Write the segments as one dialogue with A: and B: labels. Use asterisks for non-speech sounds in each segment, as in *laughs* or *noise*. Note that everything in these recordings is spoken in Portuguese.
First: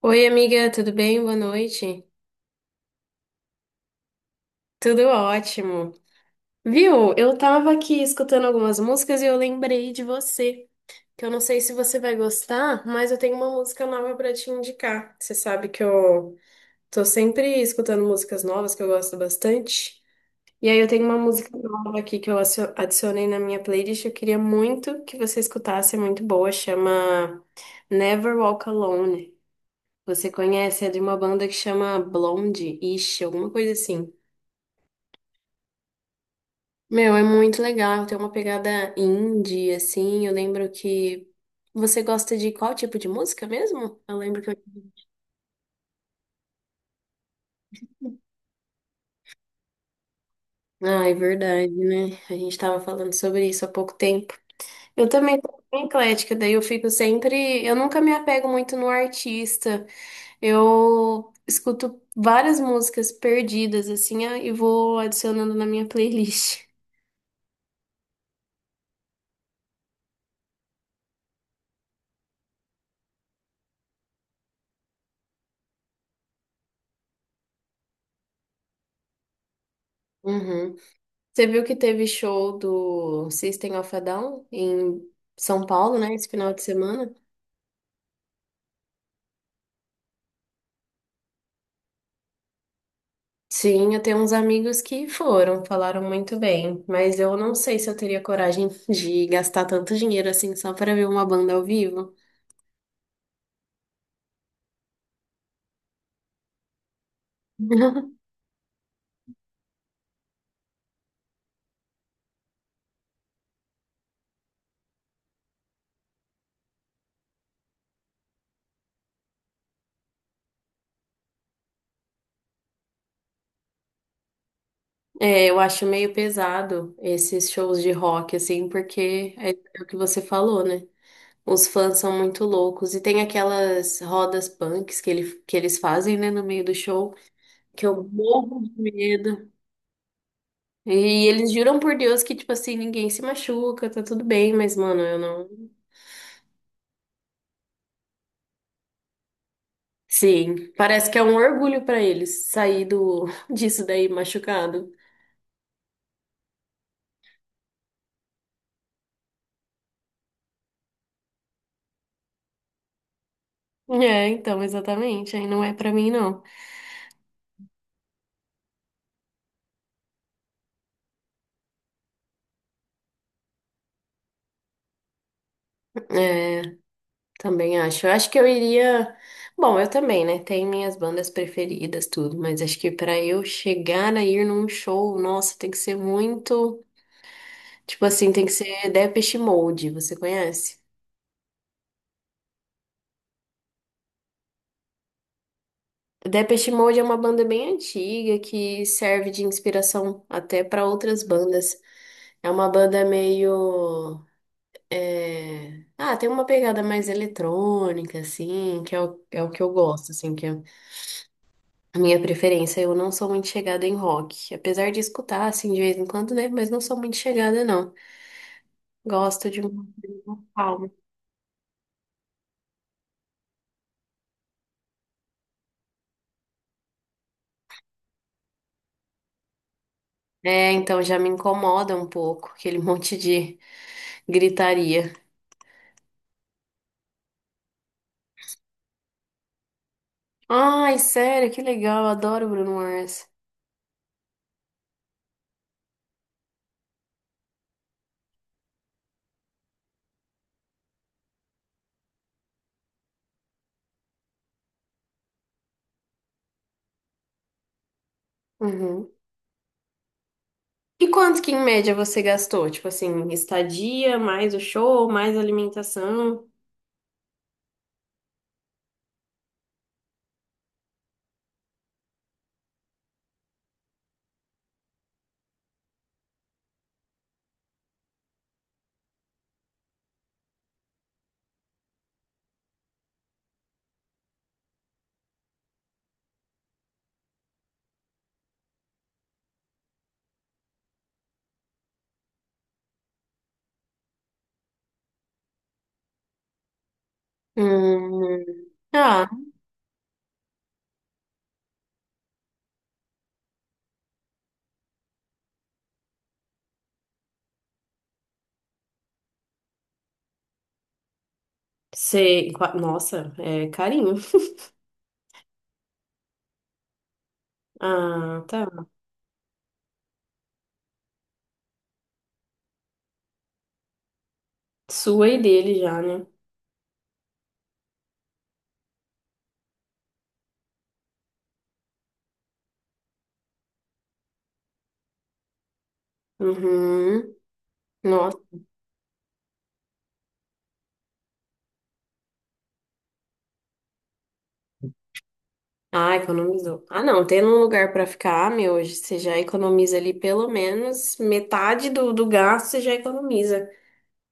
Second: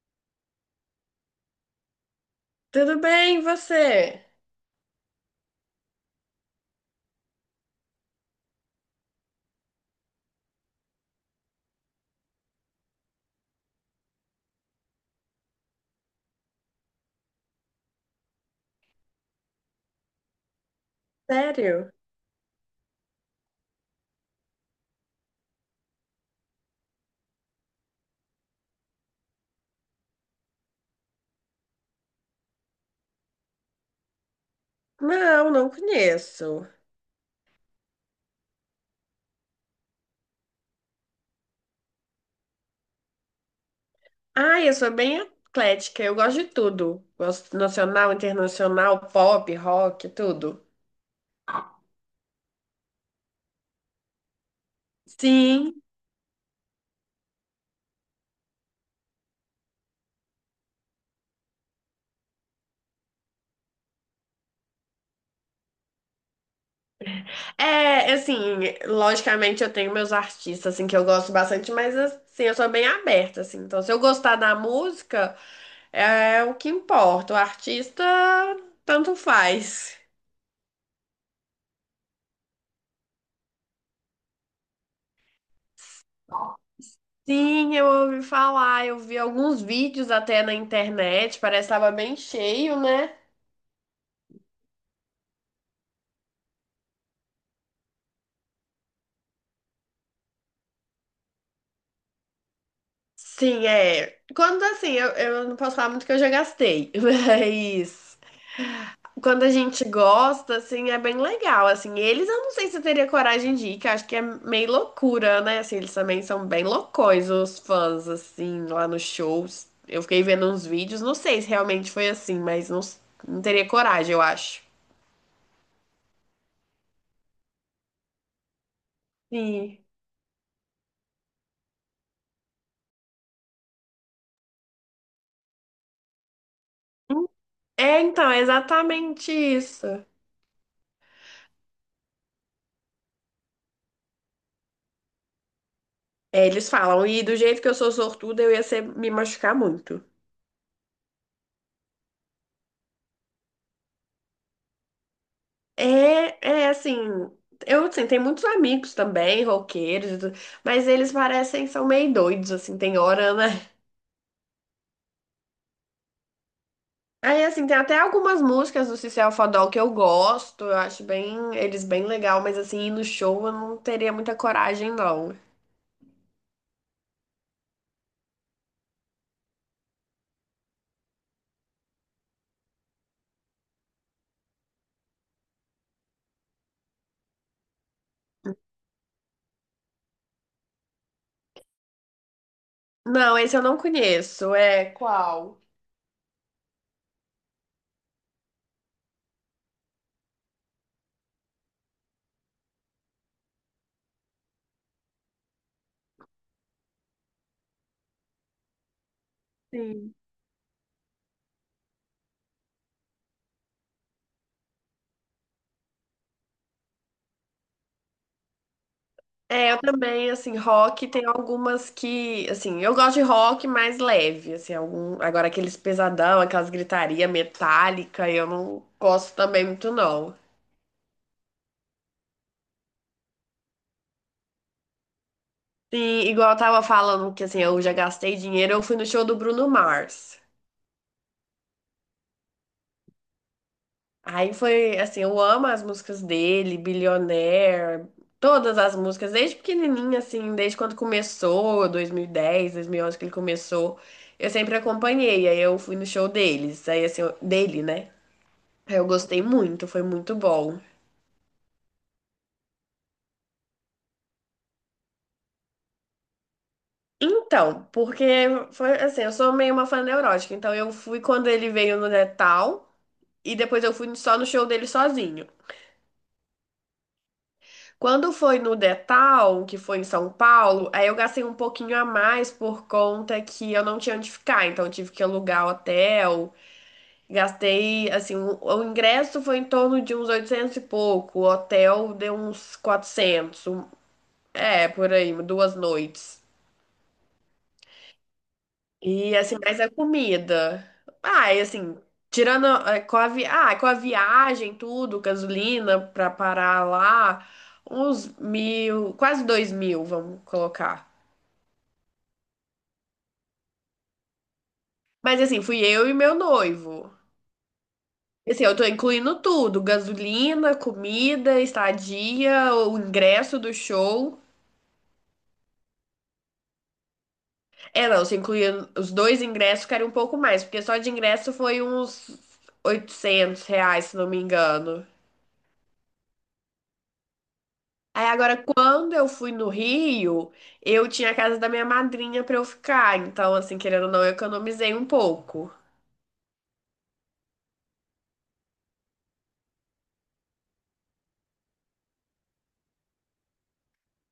A: Oi, amiga, tudo bem? Boa noite.
B: Tudo bem, e você?
A: Tudo ótimo. Viu? Eu tava aqui escutando algumas músicas e eu lembrei de você, que eu não sei se você vai gostar, mas eu tenho uma música nova pra te indicar. Você sabe que eu tô sempre escutando músicas novas que eu gosto bastante. E aí eu tenho uma música
B: Sério?
A: nova aqui que eu adicionei na minha playlist, eu queria muito que você escutasse, é muito boa, chama Never Walk Alone. Você conhece? É de uma banda que chama Blonde, Ish, alguma coisa assim.
B: Não, não conheço.
A: Meu, é muito legal, tem uma pegada indie, assim. Eu lembro que. Você gosta de qual tipo de música mesmo? Eu lembro que eu.
B: Ai, eu sou bem eclética, eu gosto de tudo. Gosto nacional, internacional, pop, rock, tudo.
A: Ah, é verdade, né? A gente tava falando sobre isso há pouco tempo. Eu também sou
B: Sim.
A: bem eclética, daí eu fico sempre. Eu nunca me apego muito no artista. Eu escuto várias músicas perdidas, assim, ah, e vou adicionando na minha playlist.
B: É, assim, logicamente eu tenho meus artistas, assim, que eu gosto bastante, mas, assim, eu sou bem aberta, assim. Então, se eu gostar da música, é o que importa. O artista, tanto faz.
A: Uhum. Você viu que teve show do System of a Down em São Paulo, né, esse final de semana?
B: Sim, eu ouvi falar, eu vi alguns vídeos até na internet, parece que tava bem cheio, né?
A: Sim, eu tenho uns amigos que foram, falaram muito bem, mas eu não sei se eu teria coragem *laughs* de gastar tanto dinheiro assim só para ver uma banda ao vivo.
B: Sim, é. Quando assim, eu não posso falar muito que eu já gastei, *laughs* mas
A: *laughs*
B: quando a gente gosta, assim, é bem legal. Assim, eles eu não sei se eu teria coragem de ir, que eu acho que é meio loucura, né? Assim, eles também são bem loucões, os fãs, assim, lá nos shows. Eu fiquei vendo uns vídeos, não sei se realmente foi assim, mas não, não teria coragem, eu acho.
A: É, eu acho meio pesado esses shows de rock, assim, porque
B: Sim.
A: é o que você falou, né? Os fãs são muito loucos. E tem aquelas rodas punks que eles fazem, né, no meio do show, que
B: É,
A: eu
B: então, é
A: morro de
B: exatamente
A: medo.
B: isso.
A: E eles juram por Deus que, tipo assim, ninguém se machuca, tá tudo bem, mas, mano, eu não.
B: É, eles falam, e do jeito que eu sou sortuda, eu ia ser, me machucar muito.
A: Sim, parece que é um orgulho pra eles sair do, *laughs* disso daí machucado.
B: É, é, assim, eu assim, tenho muitos amigos também, roqueiros, e tudo, mas eles parecem, são meio doidos, assim, tem hora, né?
A: É, então, exatamente. Aí não é pra mim, não.
B: Aí, assim, tem até algumas músicas do Cecil Fadol que eu gosto, eu acho bem, eles bem legal, mas assim, ir no show eu não teria muita coragem, não.
A: É, também acho. Eu acho que eu iria. Bom, eu também, né? Tem minhas bandas preferidas, tudo, mas acho que pra eu chegar a ir num show, nossa, tem que ser muito. Tipo assim, tem que ser Depeche Mode, você conhece?
B: Não, esse eu não conheço, é qual?
A: Depeche Mode é uma banda bem antiga que serve de inspiração até pra outras bandas. É uma banda meio. É, ah, tem uma pegada mais eletrônica, assim, que é o que eu gosto,
B: Sim.
A: assim, que é a minha preferência. Eu não sou muito chegada em rock. Apesar de escutar, assim, de vez em quando, né? Mas não sou muito chegada, não. Gosto de
B: É, eu
A: um
B: também,
A: um
B: assim,
A: calmo.
B: rock tem algumas que, assim, eu gosto de rock mais leve, assim, algum, agora aqueles pesadão, aquelas gritaria metálica, eu não gosto também muito não.
A: É, então já me incomoda um pouco aquele *laughs* monte de gritaria.
B: Sim, igual eu tava falando que, assim, eu já gastei dinheiro, eu fui no show do Bruno Mars.
A: Ai, sério, que legal, adoro Bruno Mars.
B: Aí foi, assim, eu amo as músicas dele, Billionaire, todas as músicas, desde pequenininha, assim, desde quando começou, 2010, onze que ele começou. Eu sempre acompanhei, aí eu fui no show deles, aí assim, dele, né? É, eu
A: Uhum.
B: gostei muito, foi muito bom.
A: E quanto que em média você gastou? Tipo assim, estadia, mais o show, mais alimentação?
B: Então, porque foi assim, eu sou meio uma fã neurótica, então eu fui quando ele veio no Detal e depois eu fui só no show dele sozinho. Quando foi no Detal, que foi em São Paulo, aí eu gastei um pouquinho a mais por conta que eu não tinha onde ficar, então eu tive que alugar hotel. Gastei, assim, o ingresso foi em torno de uns 800 e pouco, o hotel deu uns 400, um- é, por aí, 2 noites.
A: Hum. Ah,
B: E assim, mas a comida. Ah, e assim, tirando com a, com a viagem, tudo, gasolina pra parar lá, uns mil, quase dois mil, vamos colocar.
A: sei. Qua- nossa, é carinho. *laughs*
B: Mas assim, fui eu e meu noivo.
A: Ah,
B: E, assim, eu tô
A: tá.
B: incluindo tudo: gasolina, comida, estadia, o ingresso do show.
A: Sua e dele já, né?
B: É, não, se incluir os dois ingressos, ficaria um pouco mais, porque só de ingresso foi uns R$ 800, se não me engano.
A: Uhum.
B: Aí
A: Nossa.
B: agora, quando eu fui no Rio, eu tinha a casa da minha madrinha pra eu ficar. Então, assim, querendo ou não, eu economizei um pouco.
A: Ah, economizou. Ah, não, tendo um lugar pra ficar, meu, hoje você já economiza ali pelo menos metade do gasto, você já economiza.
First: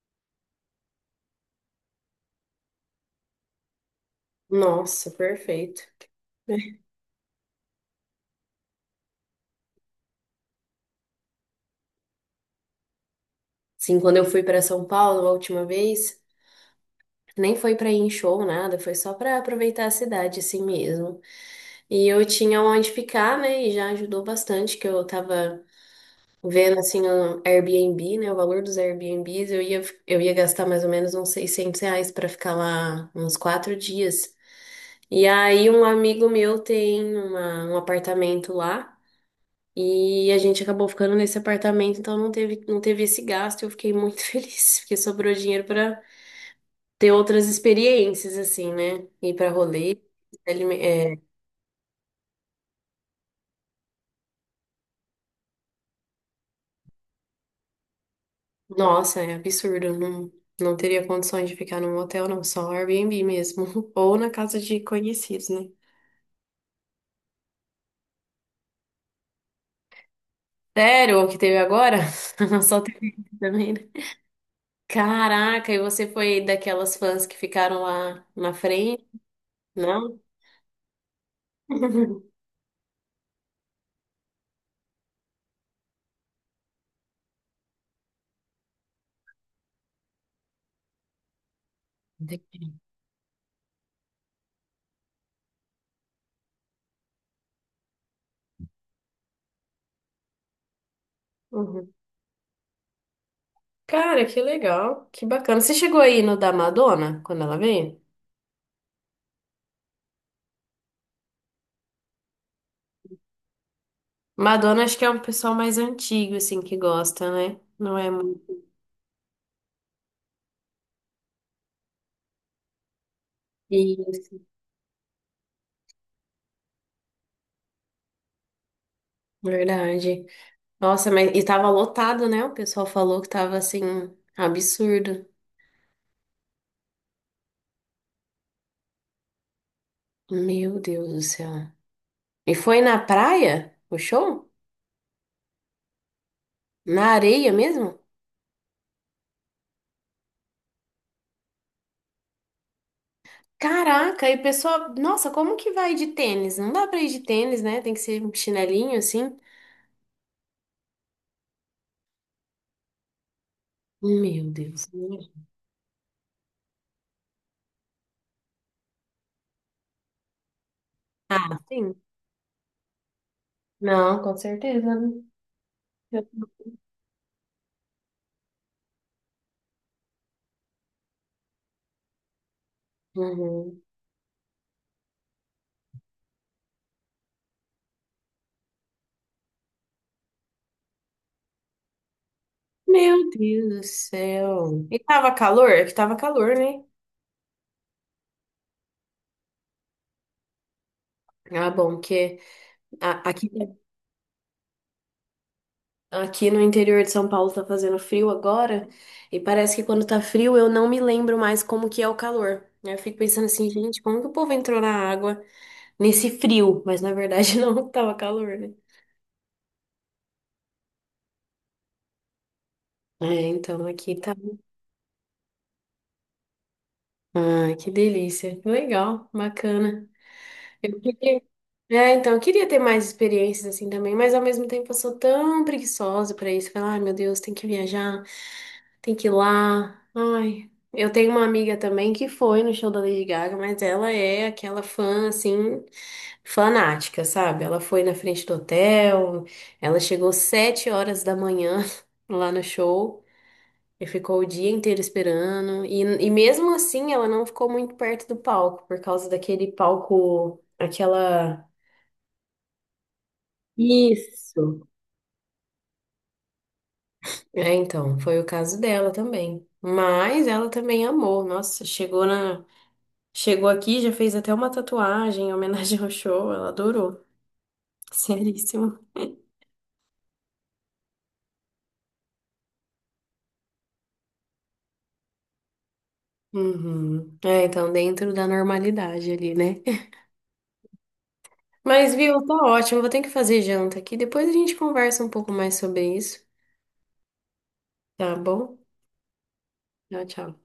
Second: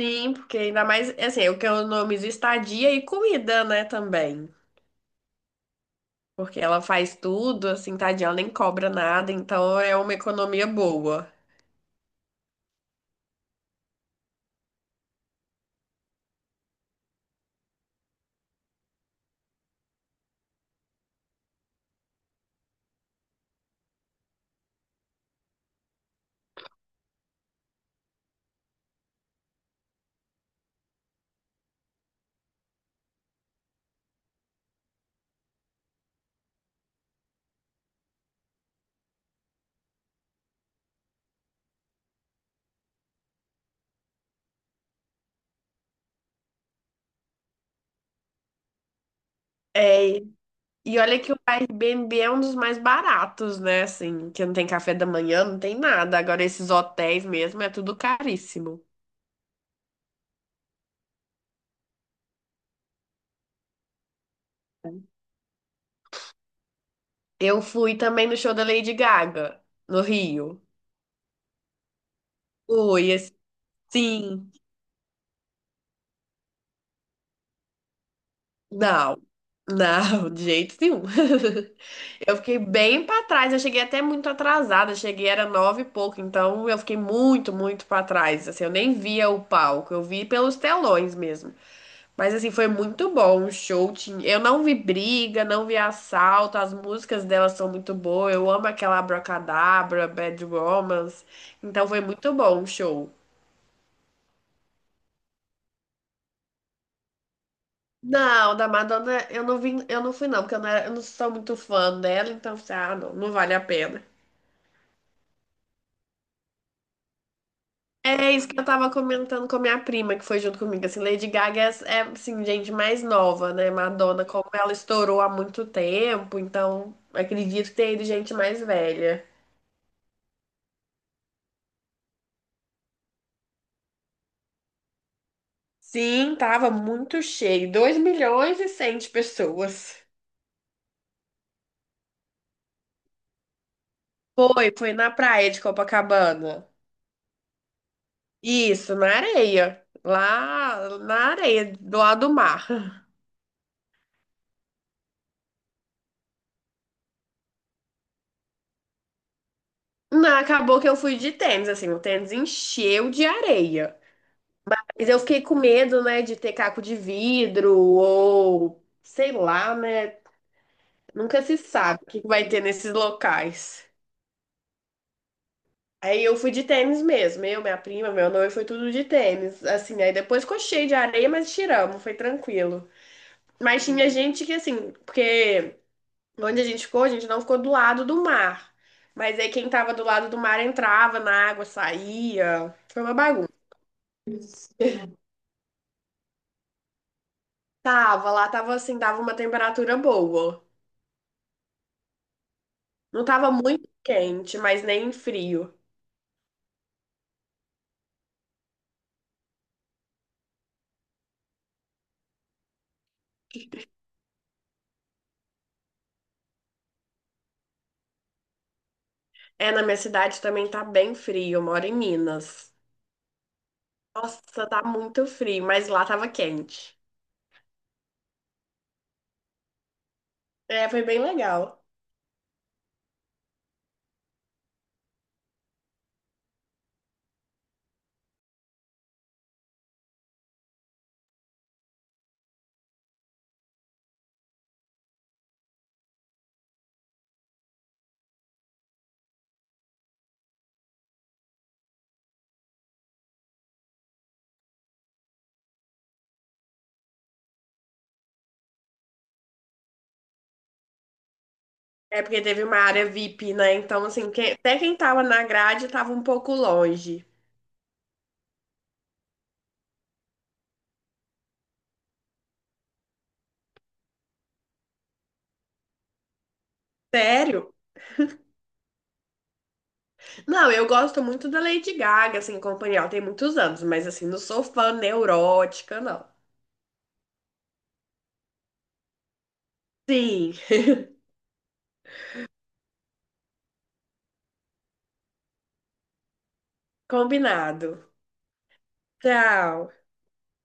B: Sim, porque ainda mais, assim, eu economizo estadia e comida, né, também.
A: Nossa, perfeito.
B: Porque ela faz tudo, assim, tadinha, ela nem cobra nada, então é uma economia boa.
A: Sim, quando eu fui pra São Paulo a última vez, nem foi pra ir em show, nada, foi só pra aproveitar a cidade assim mesmo. E eu tinha onde ficar, né? E já ajudou bastante que eu tava vendo assim um Airbnb, né, o valor dos Airbnbs, eu ia gastar mais ou menos uns 600 reais para ficar lá uns quatro dias. E aí um amigo meu tem um apartamento lá e a gente acabou ficando nesse apartamento, então não teve esse gasto. Eu fiquei muito *laughs* feliz, porque sobrou dinheiro para ter outras experiências assim, né? Ir para rolê,
B: É, e olha que o Airbnb é um dos mais baratos, né, assim, que não tem café da manhã, não tem nada. Agora, esses hotéis mesmo, é tudo caríssimo.
A: nossa, é absurdo. Não, não teria condições de ficar num hotel, não. Só Airbnb mesmo. *laughs* Ou na casa de conhecidos, né?
B: Eu fui também no show da Lady Gaga, no Rio.
A: Sério, o que teve agora? *laughs* Só teve
B: Fui,
A: isso também, né?
B: assim.
A: Caraca, e você foi daquelas fãs que ficaram lá na frente?
B: Não,
A: Não?
B: não, de jeito nenhum.
A: *laughs*
B: *laughs* Eu fiquei bem pra trás, eu cheguei até muito atrasada, cheguei era nove e pouco, então eu fiquei muito, muito pra trás. Assim, eu nem via o palco, eu vi pelos telões mesmo. Mas assim, foi muito bom o show. Eu não vi briga, não vi assalto, as músicas delas são muito boas. Eu amo aquela Abracadabra, Bad Romance. Então
A: Uhum.
B: foi muito bom o show.
A: Cara, que legal, que bacana. Você chegou aí no da Madonna, quando ela veio?
B: Não, da Madonna eu não vim, eu não fui não, porque eu não, eu não sou muito fã dela, então eu falei, ah, não, não vale a pena.
A: Madonna acho que é um pessoal mais antigo, assim, que gosta, né? Não é
B: É isso que
A: muito...
B: eu tava comentando com a minha prima, que foi junto comigo, assim, Lady Gaga é, assim, gente mais nova, né? Madonna,
A: Isso,
B: como ela estourou há muito tempo, então acredito que tenha ido gente mais velha.
A: verdade. Nossa, mas e tava lotado, né? O pessoal falou que tava assim, absurdo.
B: Sim, tava muito cheio, dois milhões e 100 de pessoas.
A: Meu Deus do céu. E foi na praia? O show?
B: Foi, na praia de Copacabana.
A: Na areia mesmo?
B: Isso, na areia, lá na areia, do lado do mar.
A: Caraca, e o pessoal, nossa, como que vai de tênis? Não dá pra ir de tênis, né? Tem que ser um chinelinho assim.
B: Não, acabou que eu fui de tênis, assim, o tênis encheu de areia.
A: Meu Deus.
B: Mas eu fiquei com medo, né, de ter caco de vidro ou sei lá, né? Nunca se
A: Ah, sim.
B: sabe o que vai ter nesses locais.
A: Não, com certeza, né?
B: Aí eu fui de tênis mesmo, eu, minha prima, meu noivo, foi tudo de tênis. Assim, aí depois ficou cheio de areia, mas tiramos, foi tranquilo.
A: Uhum.
B: Mas tinha gente que, assim, porque onde a gente ficou, a gente não ficou do lado do mar. Mas aí quem tava do lado do mar entrava na água, saía. Foi uma
A: Meu
B: bagunça.
A: Deus do céu. E tava calor? É que tava calor, né?
B: Tava lá, tava assim, dava uma temperatura boa.
A: Ah, bom, porque
B: Não
A: aqui,
B: tava muito quente, mas nem frio.
A: aqui no interior de São Paulo tá fazendo frio agora, e parece que quando tá frio eu não me lembro mais como que é o calor. Aí eu fico pensando assim, gente, como que o povo entrou na água nesse frio? Mas na verdade *laughs* não tava calor, né?
B: É, na minha cidade também tá bem frio, eu moro em Minas.
A: É, então aqui tá.
B: Nossa, tá muito frio, mas lá tava quente.
A: Ah, que delícia. Legal, bacana.
B: É,
A: Eu
B: foi bem
A: queria...
B: legal.
A: É, então, eu queria ter mais experiências assim também, mas ao mesmo tempo eu sou tão preguiçosa pra isso. Falar, ai meu Deus, tem que viajar. Tem que ir lá. Ai, eu tenho uma amiga também que foi no show da Lady Gaga, mas ela é aquela fã, assim, fanática, sabe? Ela foi na frente do hotel, ela chegou 7 horas da manhã *laughs* lá no show e ficou o dia inteiro esperando. E mesmo assim, ela não ficou muito perto do palco, por causa daquele palco, aquela.
B: É porque teve uma área VIP, né? Então, assim, até
A: Isso.
B: quem tava na grade tava um pouco longe.
A: É, então, foi o caso dela também. Mas ela também amou. Nossa, chegou na. Chegou aqui, já fez até uma tatuagem em homenagem ao show, ela adorou.
B: Sério?
A: *laughs* Seríssimo.
B: Não, eu gosto muito da Lady Gaga, assim, companhia, ela tem muitos anos, mas assim, não sou fã neurótica, não.
A: Uhum. É, então dentro da normalidade ali, né?
B: Sim,
A: Mas, viu, tá ótimo. Vou ter que fazer janta aqui. Depois a gente conversa um pouco mais sobre isso,
B: combinado.
A: tá bom?
B: Tchau.
A: Tchau, tchau.